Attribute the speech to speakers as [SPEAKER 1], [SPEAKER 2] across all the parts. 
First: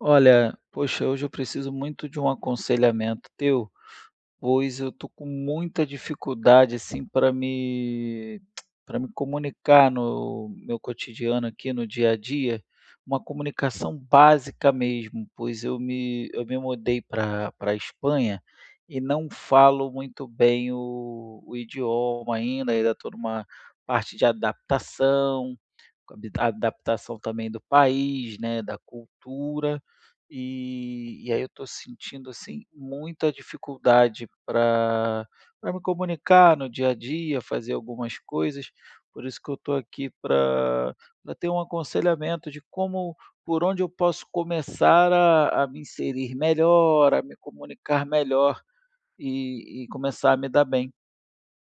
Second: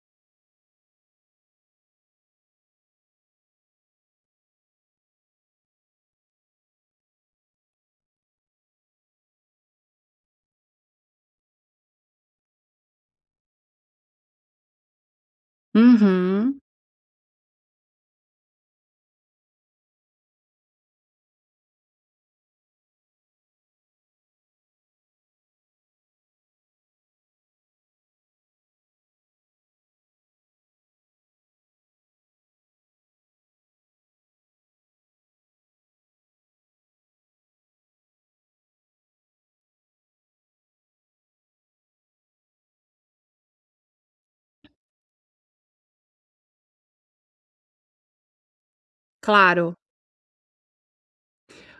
[SPEAKER 1] Olha, poxa, hoje eu preciso muito de um aconselhamento teu, pois eu tô com muita dificuldade assim para me para me comunicar no meu cotidiano aqui no dia a dia, uma comunicação básica mesmo, pois eu me
[SPEAKER 2] Uhum,
[SPEAKER 1] mudei para a Espanha e não falo muito bem o idioma ainda, ainda estou numa parte de adaptação, a adaptação também do país, né, da cultura, e aí eu estou sentindo, assim, muita dificuldade para pra me comunicar no dia a dia, fazer algumas coisas, por isso que eu estou aqui para pra ter um aconselhamento de como por onde eu posso começar a me inserir melhor, a me comunicar melhor
[SPEAKER 2] claro.
[SPEAKER 1] e começar a me dar bem.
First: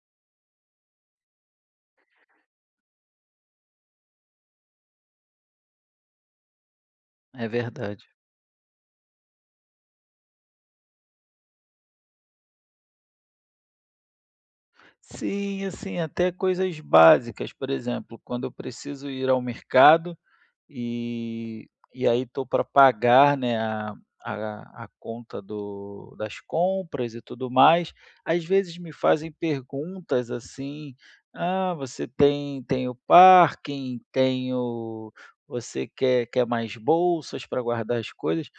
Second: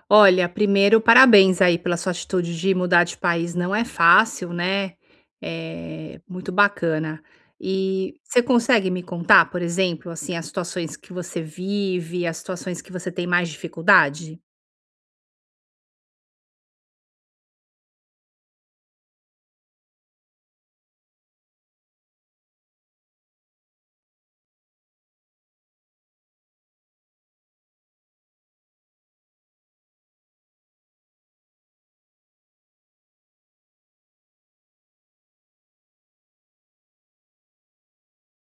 [SPEAKER 2] Olha, primeiro, parabéns aí pela sua atitude de mudar de país, não é fácil, né? É muito bacana.
[SPEAKER 1] É verdade.
[SPEAKER 2] E você consegue me contar, por exemplo, assim, as situações que você vive, as situações que você tem mais dificuldade?
[SPEAKER 1] Sim, assim, até coisas básicas, por exemplo, quando eu preciso ir ao mercado e e aí estou para pagar, né, a conta do das compras e tudo mais, às vezes me fazem perguntas assim: "Ah, você tem o parking? Tem o você quer mais bolsas para guardar as coisas?"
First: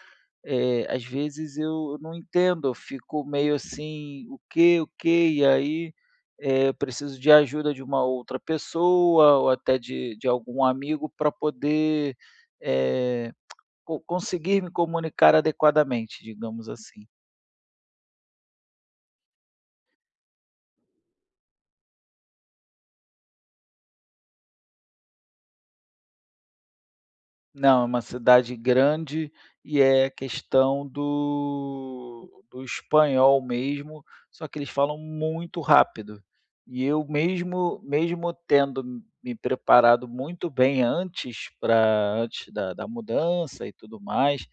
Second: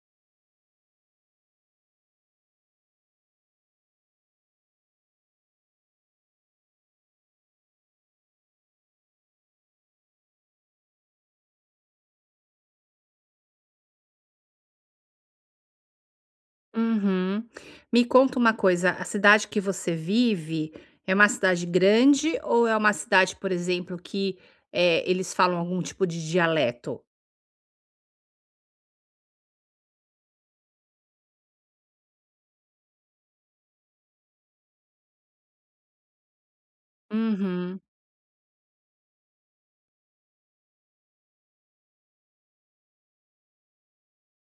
[SPEAKER 1] Às vezes eu não entendo, eu fico meio assim, o que E aí, eu preciso de ajuda de uma outra pessoa ou até de algum amigo para poder eh, conseguir me comunicar adequadamente, digamos assim.
[SPEAKER 2] Uhum. Me conta uma coisa, a cidade que você vive é uma cidade grande ou é uma cidade, por exemplo, que eles falam algum tipo de dialeto?
[SPEAKER 1] Não, é uma cidade grande e é questão do espanhol mesmo, só que eles falam muito rápido. E eu mesmo
[SPEAKER 2] Uhum.
[SPEAKER 1] mesmo tendo me preparado muito bem antes para antes da mudança e tudo mais,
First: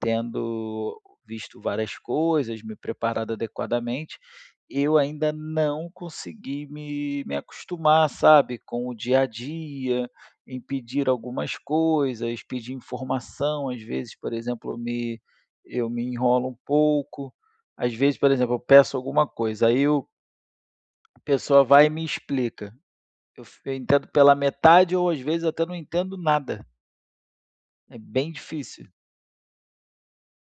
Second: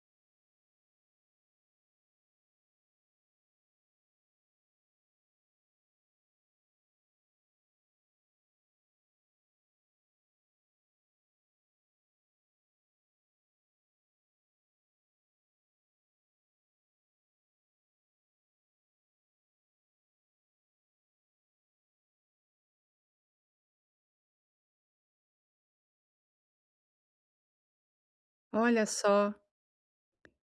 [SPEAKER 1] tendo visto várias coisas, me preparado adequadamente, eu ainda não consegui me acostumar, sabe, com o dia a dia, em pedir algumas coisas, pedir informação, às vezes, por exemplo, eu me enrolo um pouco. Às vezes, por exemplo, eu peço alguma coisa, aí o a pessoa vai e me explica. Eu entendo pela metade ou, às vezes, até não entendo nada. É bem
[SPEAKER 2] Olha
[SPEAKER 1] difícil.
[SPEAKER 2] só.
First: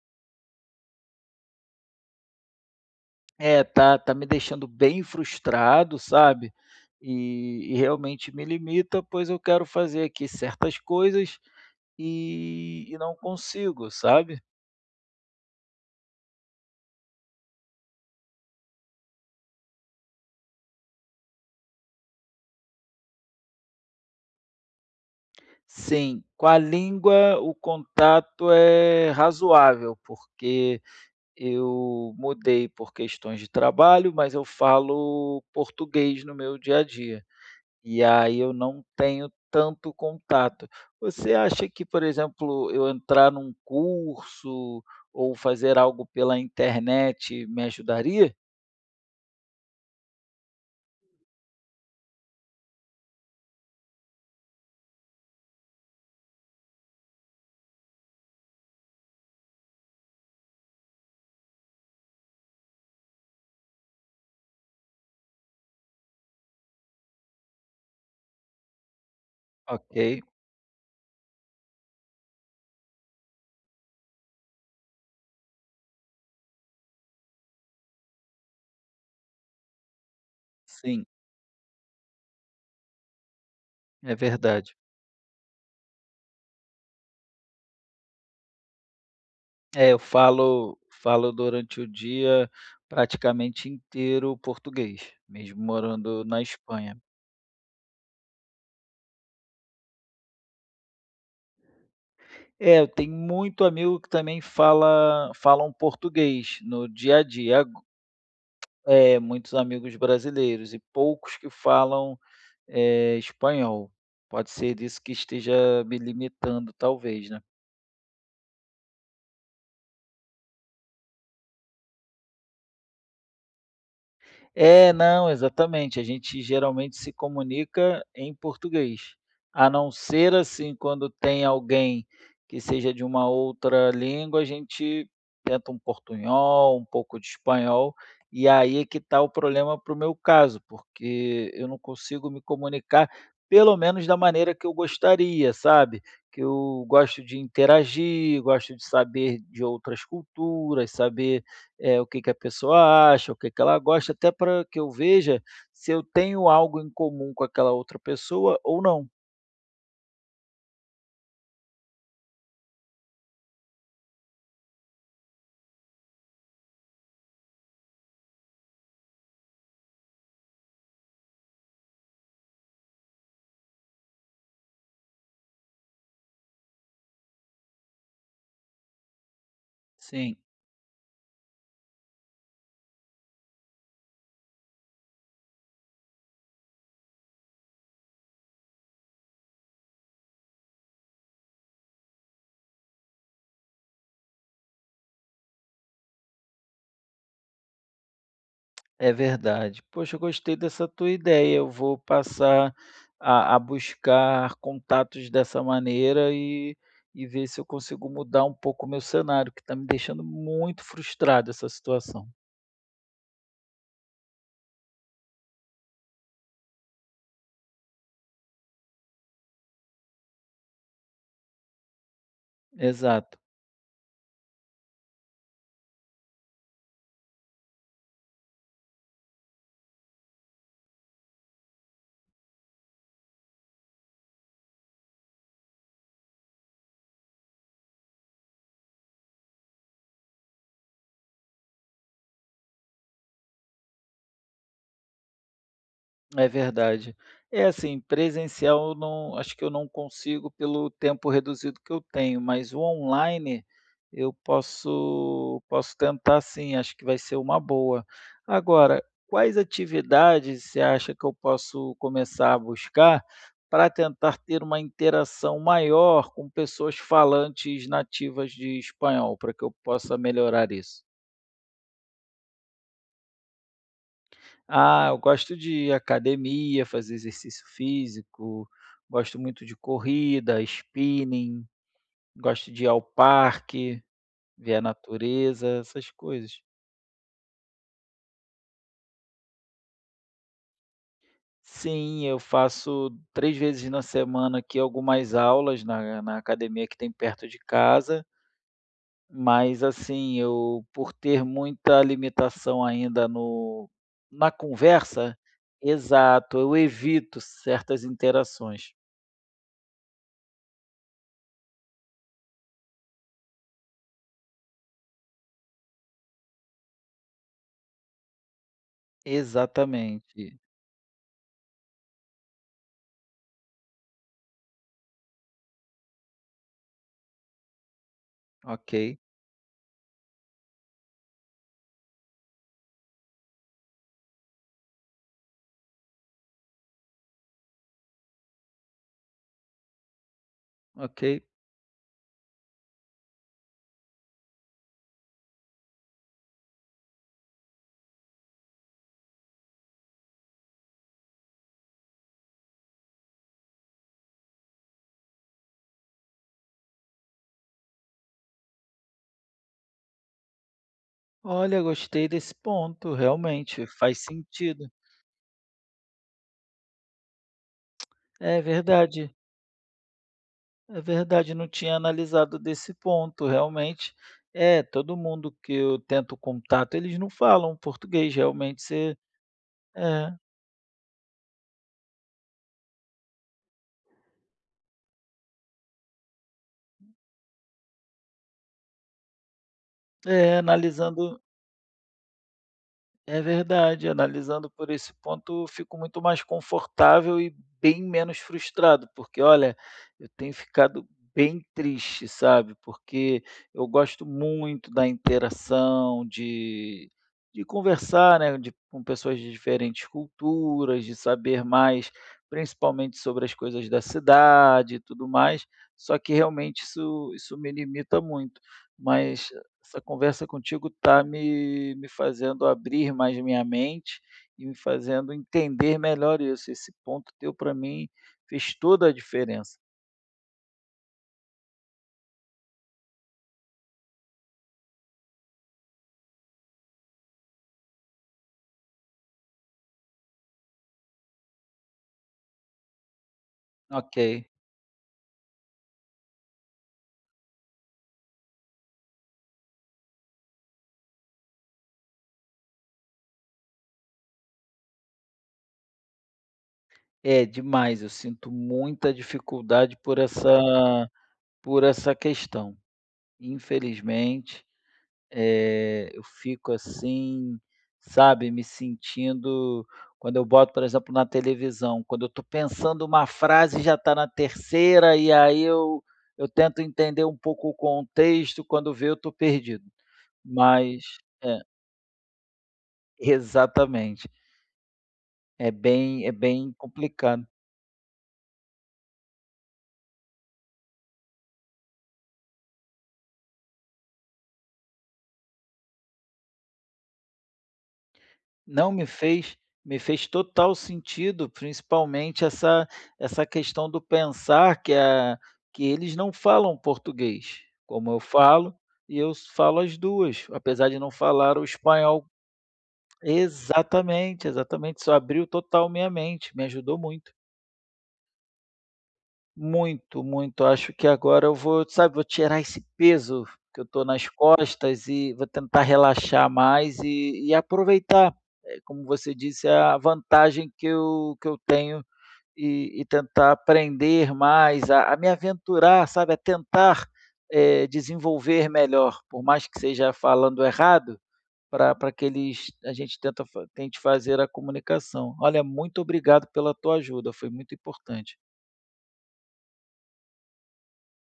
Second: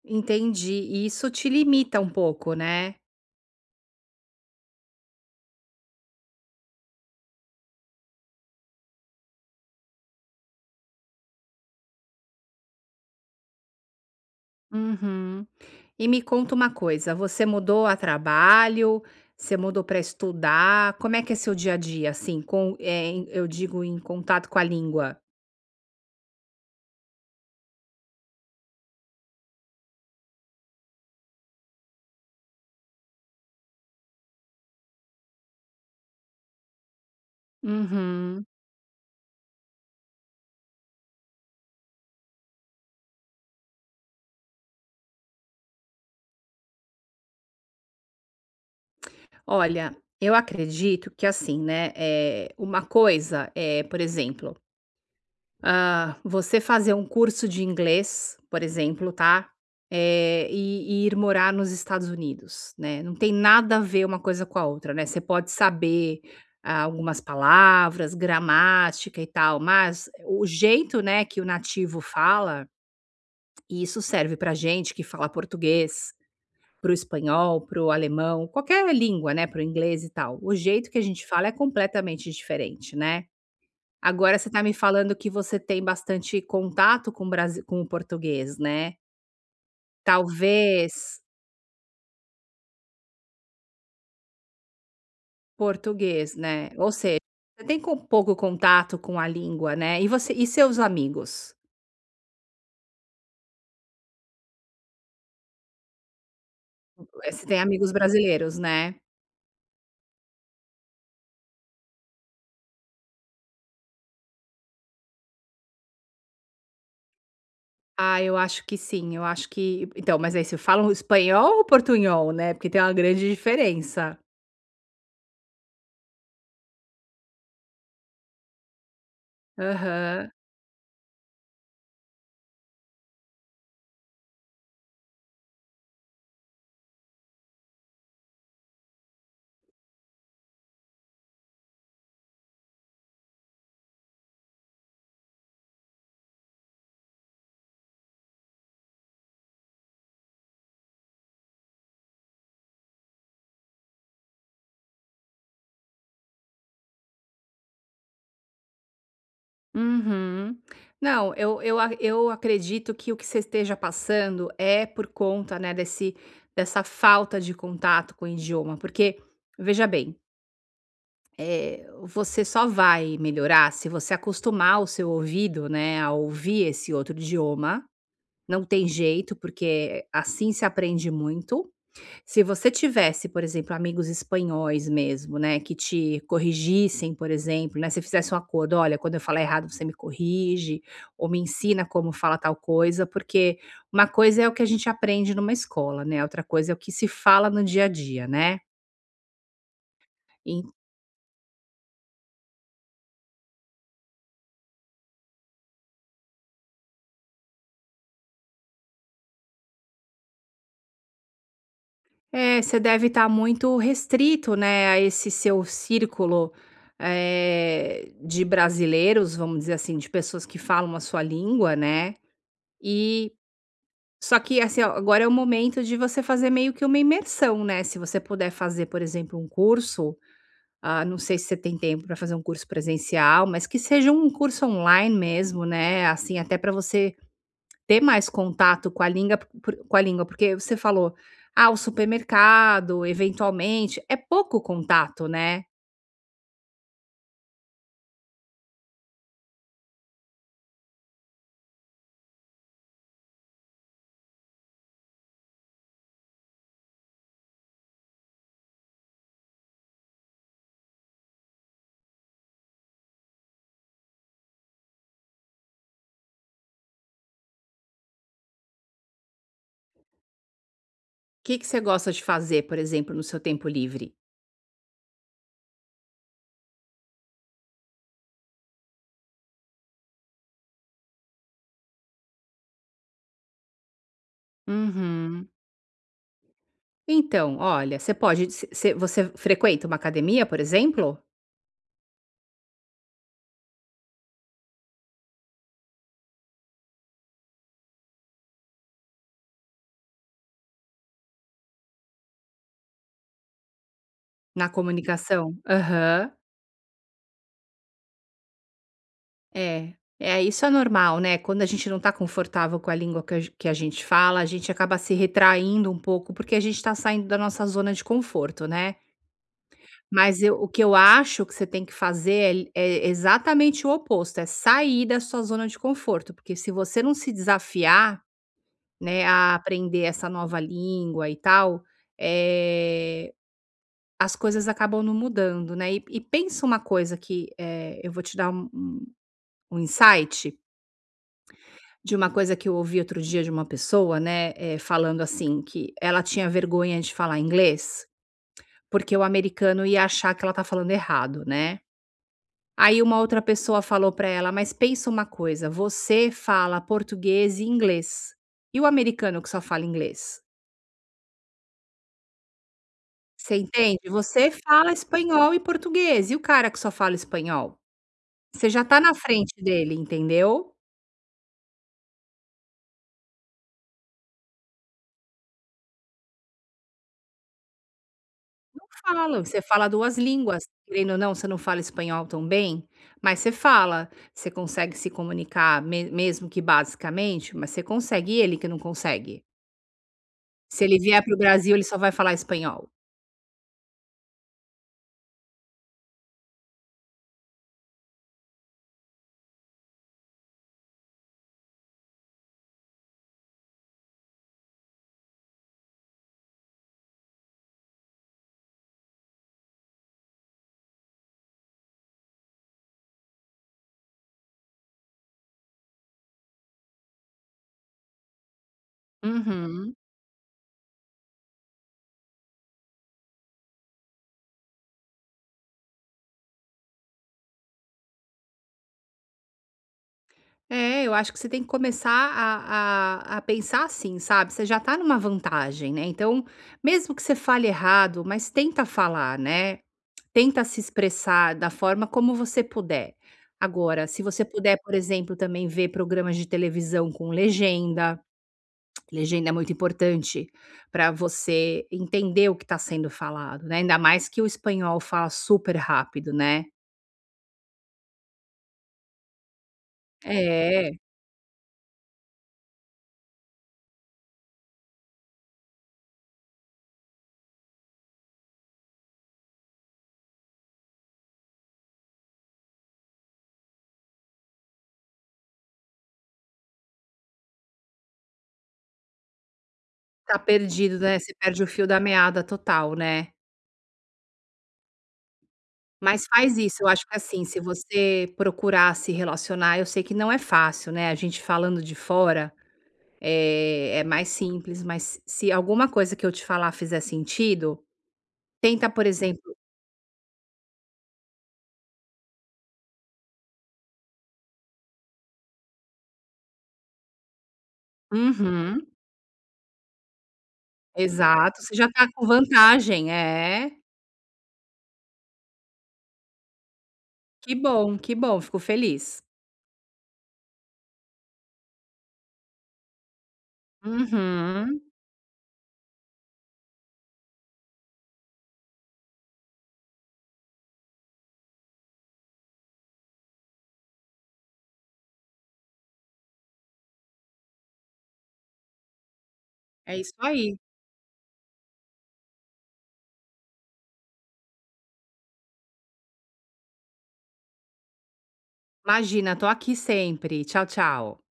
[SPEAKER 2] Entendi. E isso te limita um pouco, né?
[SPEAKER 1] É, tá me deixando bem frustrado, sabe, e realmente me limita, pois eu quero fazer aqui certas coisas e não consigo, sabe.
[SPEAKER 2] Uhum. E me conta uma coisa, você mudou a trabalho? Você mudou para estudar? Como é que é seu dia a dia, assim, com, eu digo em contato com a língua?
[SPEAKER 1] Sim, com a língua o contato é razoável, porque eu mudei por questões de trabalho, mas eu falo português no meu dia a dia. E aí
[SPEAKER 2] Uhum.
[SPEAKER 1] eu não tenho tanto contato. Você acha que, por exemplo, eu entrar num curso ou fazer algo pela internet me ajudaria?
[SPEAKER 2] Olha, eu acredito que assim, né? É, uma coisa é, por exemplo, ah, você fazer um curso de inglês, por exemplo, tá? E ir morar nos Estados Unidos, né? Não tem nada a ver uma coisa com a outra, né? Você pode saber ah, algumas palavras, gramática e tal, mas
[SPEAKER 1] Ok,
[SPEAKER 2] o jeito, né, que o nativo fala, e isso serve pra gente que fala português, pro espanhol, pro alemão, qualquer língua, né, pro inglês e tal. O jeito que a
[SPEAKER 1] sim,
[SPEAKER 2] gente fala é completamente diferente, né?
[SPEAKER 1] é
[SPEAKER 2] Agora você está me
[SPEAKER 1] verdade.
[SPEAKER 2] falando que você tem bastante contato com o brasi com o português, né.
[SPEAKER 1] É, eu falo
[SPEAKER 2] Talvez
[SPEAKER 1] falo durante o dia praticamente inteiro português, mesmo morando
[SPEAKER 2] português,
[SPEAKER 1] na
[SPEAKER 2] né. Ou
[SPEAKER 1] Espanha.
[SPEAKER 2] seja, você tem com pouco contato com a língua, né. E você e seus amigos?
[SPEAKER 1] É, eu tenho muito amigo que também falam português no dia a
[SPEAKER 2] Eh, você
[SPEAKER 1] dia,
[SPEAKER 2] tem
[SPEAKER 1] ago
[SPEAKER 2] amigos brasileiros, né?
[SPEAKER 1] é, muitos amigos brasileiros e poucos que falam. Espanhol, pode ser isso que esteja me limitando talvez, né?
[SPEAKER 2] Ah, eu acho que sim, eu acho que então, mas aí se falam espanhol ou portunhol, né, porque tem uma grande diferença.
[SPEAKER 1] É, não, exatamente. A gente geralmente se comunica em português, a não
[SPEAKER 2] Aham.
[SPEAKER 1] ser assim quando tem alguém que seja de uma outra língua, a gente tenta um portunhol, um pouco de espanhol, e aí é que está o problema para o meu caso, porque eu não consigo me comunicar, pelo menos da maneira que eu gostaria, sabe? Que eu gosto de interagir, gosto de saber de outras culturas, saber é o que que a pessoa acha, o que que ela gosta, até para que eu veja se eu tenho algo em comum com aquela outra pessoa ou não.
[SPEAKER 2] Uhum. Não, eu acredito que o que você esteja passando é por conta, né, desse dessa falta de contato com o idioma, porque, veja bem, é você só vai melhorar se você acostumar o seu ouvido, né, a ouvir esse outro idioma, não tem jeito, porque
[SPEAKER 1] Sim,
[SPEAKER 2] assim se aprende muito. Se você tivesse, por exemplo, amigos espanhóis mesmo, né, que te corrigissem, por exemplo, né, se fizesse um acordo: "Olha, quando eu falar errado, você me corrige ou me ensina como fala tal coisa", porque uma coisa é o que a gente aprende numa escola, né, outra coisa é o que se fala no dia a dia, né.
[SPEAKER 1] é verdade. Poxa, eu gostei
[SPEAKER 2] En
[SPEAKER 1] dessa tua ideia, eu vou passar a buscar contatos dessa maneira e ver se eu consigo mudar um pouco o meu cenário, que está me deixando muito frustrado essa situação.
[SPEAKER 2] É, você deve estar muito restrito, né, a esse seu círculo, de brasileiros, vamos dizer assim, de pessoas que falam a sua língua, né, e
[SPEAKER 1] Exato.
[SPEAKER 2] só que, assim, ó, agora é o momento de você fazer meio que uma imersão, né, se você puder fazer, por exemplo, um curso, ah, não sei se você tem tempo para fazer um curso presencial, mas que seja um curso online mesmo, né, assim, até para você ter mais contato com a língua por com a língua, porque você falou: "Ah, o supermercado, eventualmente", é pouco contato, né.
[SPEAKER 1] É verdade. É assim, presencial eu não acho que eu não consigo pelo tempo reduzido que eu tenho, mas o online eu posso tentar sim, acho que vai ser uma boa. Agora, quais atividades você acha que eu posso começar a buscar para tentar ter uma interação maior com pessoas falantes nativas de espanhol, para que eu possa melhorar isso?
[SPEAKER 2] O que que você gosta de fazer, por exemplo, no seu tempo livre?
[SPEAKER 1] Ah, eu gosto de academia, fazer exercício físico, gosto muito de corrida, spinning, gosto de ir ao parque, ver a
[SPEAKER 2] Uhum.
[SPEAKER 1] natureza, essas coisas.
[SPEAKER 2] Então, olha, você pode se você frequenta uma academia, por exemplo?
[SPEAKER 1] Sim, eu faço 3 vezes na semana aqui algumas aulas na academia que tem perto de casa, mas, assim, eu por ter muita limitação ainda no na
[SPEAKER 2] Na
[SPEAKER 1] conversa
[SPEAKER 2] comunicação? Aham.
[SPEAKER 1] exato, eu evito certas interações.
[SPEAKER 2] É. É, isso é normal, né, quando a gente não tá confortável com a língua que a gen que a gente fala, a gente acaba se retraindo um pouco, porque a gente tá saindo da nossa zona de conforto, né. Mas eu
[SPEAKER 1] Exatamente.
[SPEAKER 2] o que eu acho que você tem que fazer é exatamente o oposto, é sair da sua zona de conforto, porque se você não se desafiar,
[SPEAKER 1] Ok,
[SPEAKER 2] né, a aprender essa nova língua e tal, eh, as coisas acabam não mudando, né. E pensa uma coisa que, eu vou te dar um um insight
[SPEAKER 1] ok.
[SPEAKER 2] de uma coisa que eu ouvi outro dia de uma pessoa, né, falando assim, que ela tinha vergonha de falar inglês, porque o americano ia achar que ela tá falando errado, né. Aí uma outra pessoa falou pra ela: "Mas pensa uma coisa, você fala português e inglês, e o americano que só fala inglês?
[SPEAKER 1] Olha, gostei desse ponto,
[SPEAKER 2] Você
[SPEAKER 1] realmente
[SPEAKER 2] entende?
[SPEAKER 1] faz
[SPEAKER 2] Você
[SPEAKER 1] sentido.
[SPEAKER 2] fala espanhol e português, e o cara que só fala espanhol?
[SPEAKER 1] É
[SPEAKER 2] Você já tá na
[SPEAKER 1] verdade,
[SPEAKER 2] frente dele, entendeu?"
[SPEAKER 1] é verdade, não tinha analisado desse ponto, realmente. É, todo mundo que eu tento contato, eles não falam português, realmente. Você,
[SPEAKER 2] Falo, você fala duas
[SPEAKER 1] é,
[SPEAKER 2] línguas, querendo ou não, você não fala espanhol tão bem, mas você fala, você consegue se comunicar me mesmo que basicamente, mas você consegue, e ele que não consegue?
[SPEAKER 1] é,
[SPEAKER 2] Se ele vier para o
[SPEAKER 1] analisando.
[SPEAKER 2] Brasil, ele só vai falar espanhol.
[SPEAKER 1] É verdade, analisando por esse ponto, eu fico muito mais confortável e bem menos frustrado, porque olha, eu tenho ficado bem triste, sabe? Porque eu gosto muito da interação, de conversar, né, de, com pessoas de diferentes culturas, de saber mais, principalmente sobre as coisas da cidade e tudo mais. Só que realmente isso, isso me limita muito. Mas
[SPEAKER 2] Uhum.
[SPEAKER 1] essa conversa contigo está me fazendo abrir mais minha mente e me fazendo entender melhor isso. Esse ponto teu para mim fez toda a diferença.
[SPEAKER 2] É, eu acho que você tem que começar a pensar assim, sabe, você já tá numa vantagem, né, então, mesmo que você fale errado, mas tenta falar, né, tenta se expressar da forma como você puder. Agora,
[SPEAKER 1] Ok,
[SPEAKER 2] se você puder, por exemplo, também ver programas de televisão com legenda, legenda é muito importante para você entender o que está sendo falado, né, ainda mais que o espanhol fala super rápido, né.
[SPEAKER 1] é demais. Eu sinto muita dificuldade
[SPEAKER 2] É,
[SPEAKER 1] por essa questão. Infelizmente, eu fico assim, sabe, me sentindo quando eu boto, por exemplo, na televisão, quando eu estou pensando uma frase, já está na terceira, e aí eu tento entender um pouco o contexto, quando vê eu estou perdido.
[SPEAKER 2] tá perdido,
[SPEAKER 1] Mas
[SPEAKER 2] né, você
[SPEAKER 1] é,
[SPEAKER 2] perde o fio da meada total, né.
[SPEAKER 1] exatamente. É bem
[SPEAKER 2] Mas
[SPEAKER 1] é
[SPEAKER 2] faz
[SPEAKER 1] bem
[SPEAKER 2] isso, eu acho que assim,
[SPEAKER 1] complicado.
[SPEAKER 2] se você procurar se relacionar, eu sei que não é fácil, né, a gente falando de fora, é mais simples, mas se alguma coisa que eu te falar fizer sentido, tenta,
[SPEAKER 1] Não
[SPEAKER 2] por
[SPEAKER 1] me
[SPEAKER 2] exemplo.
[SPEAKER 1] fez Me fez total sentido, principalmente essa essa questão do pensar que a que eles não falam português, como eu falo,
[SPEAKER 2] Uhum,
[SPEAKER 1] e eu falo as 2, apesar de não falar
[SPEAKER 2] exato,
[SPEAKER 1] o
[SPEAKER 2] você já tá com
[SPEAKER 1] espanhol.
[SPEAKER 2] vantagem, é.
[SPEAKER 1] Exatamente, exatamente, isso abriu total minha mente, me ajudou muito.
[SPEAKER 2] Que bom, fico feliz.
[SPEAKER 1] Muito, muito. Acho que agora eu vou, sabe, vou tirar esse peso que eu estou nas
[SPEAKER 2] Uhum,
[SPEAKER 1] costas e vou tentar relaxar mais e aproveitar, como você disse, a vantagem que eu tenho e tentar aprender mais, a me aventurar, sabe, a tentar, desenvolver melhor, por mais que
[SPEAKER 2] é isso
[SPEAKER 1] seja
[SPEAKER 2] aí.
[SPEAKER 1] falando errado, para pra que eles a gente tenta fa tente fazer a comunicação. Olha, muito obrigado pela tua ajuda, foi muito importante.
[SPEAKER 2] Imagina, tô aqui sempre. Tchau, tchau.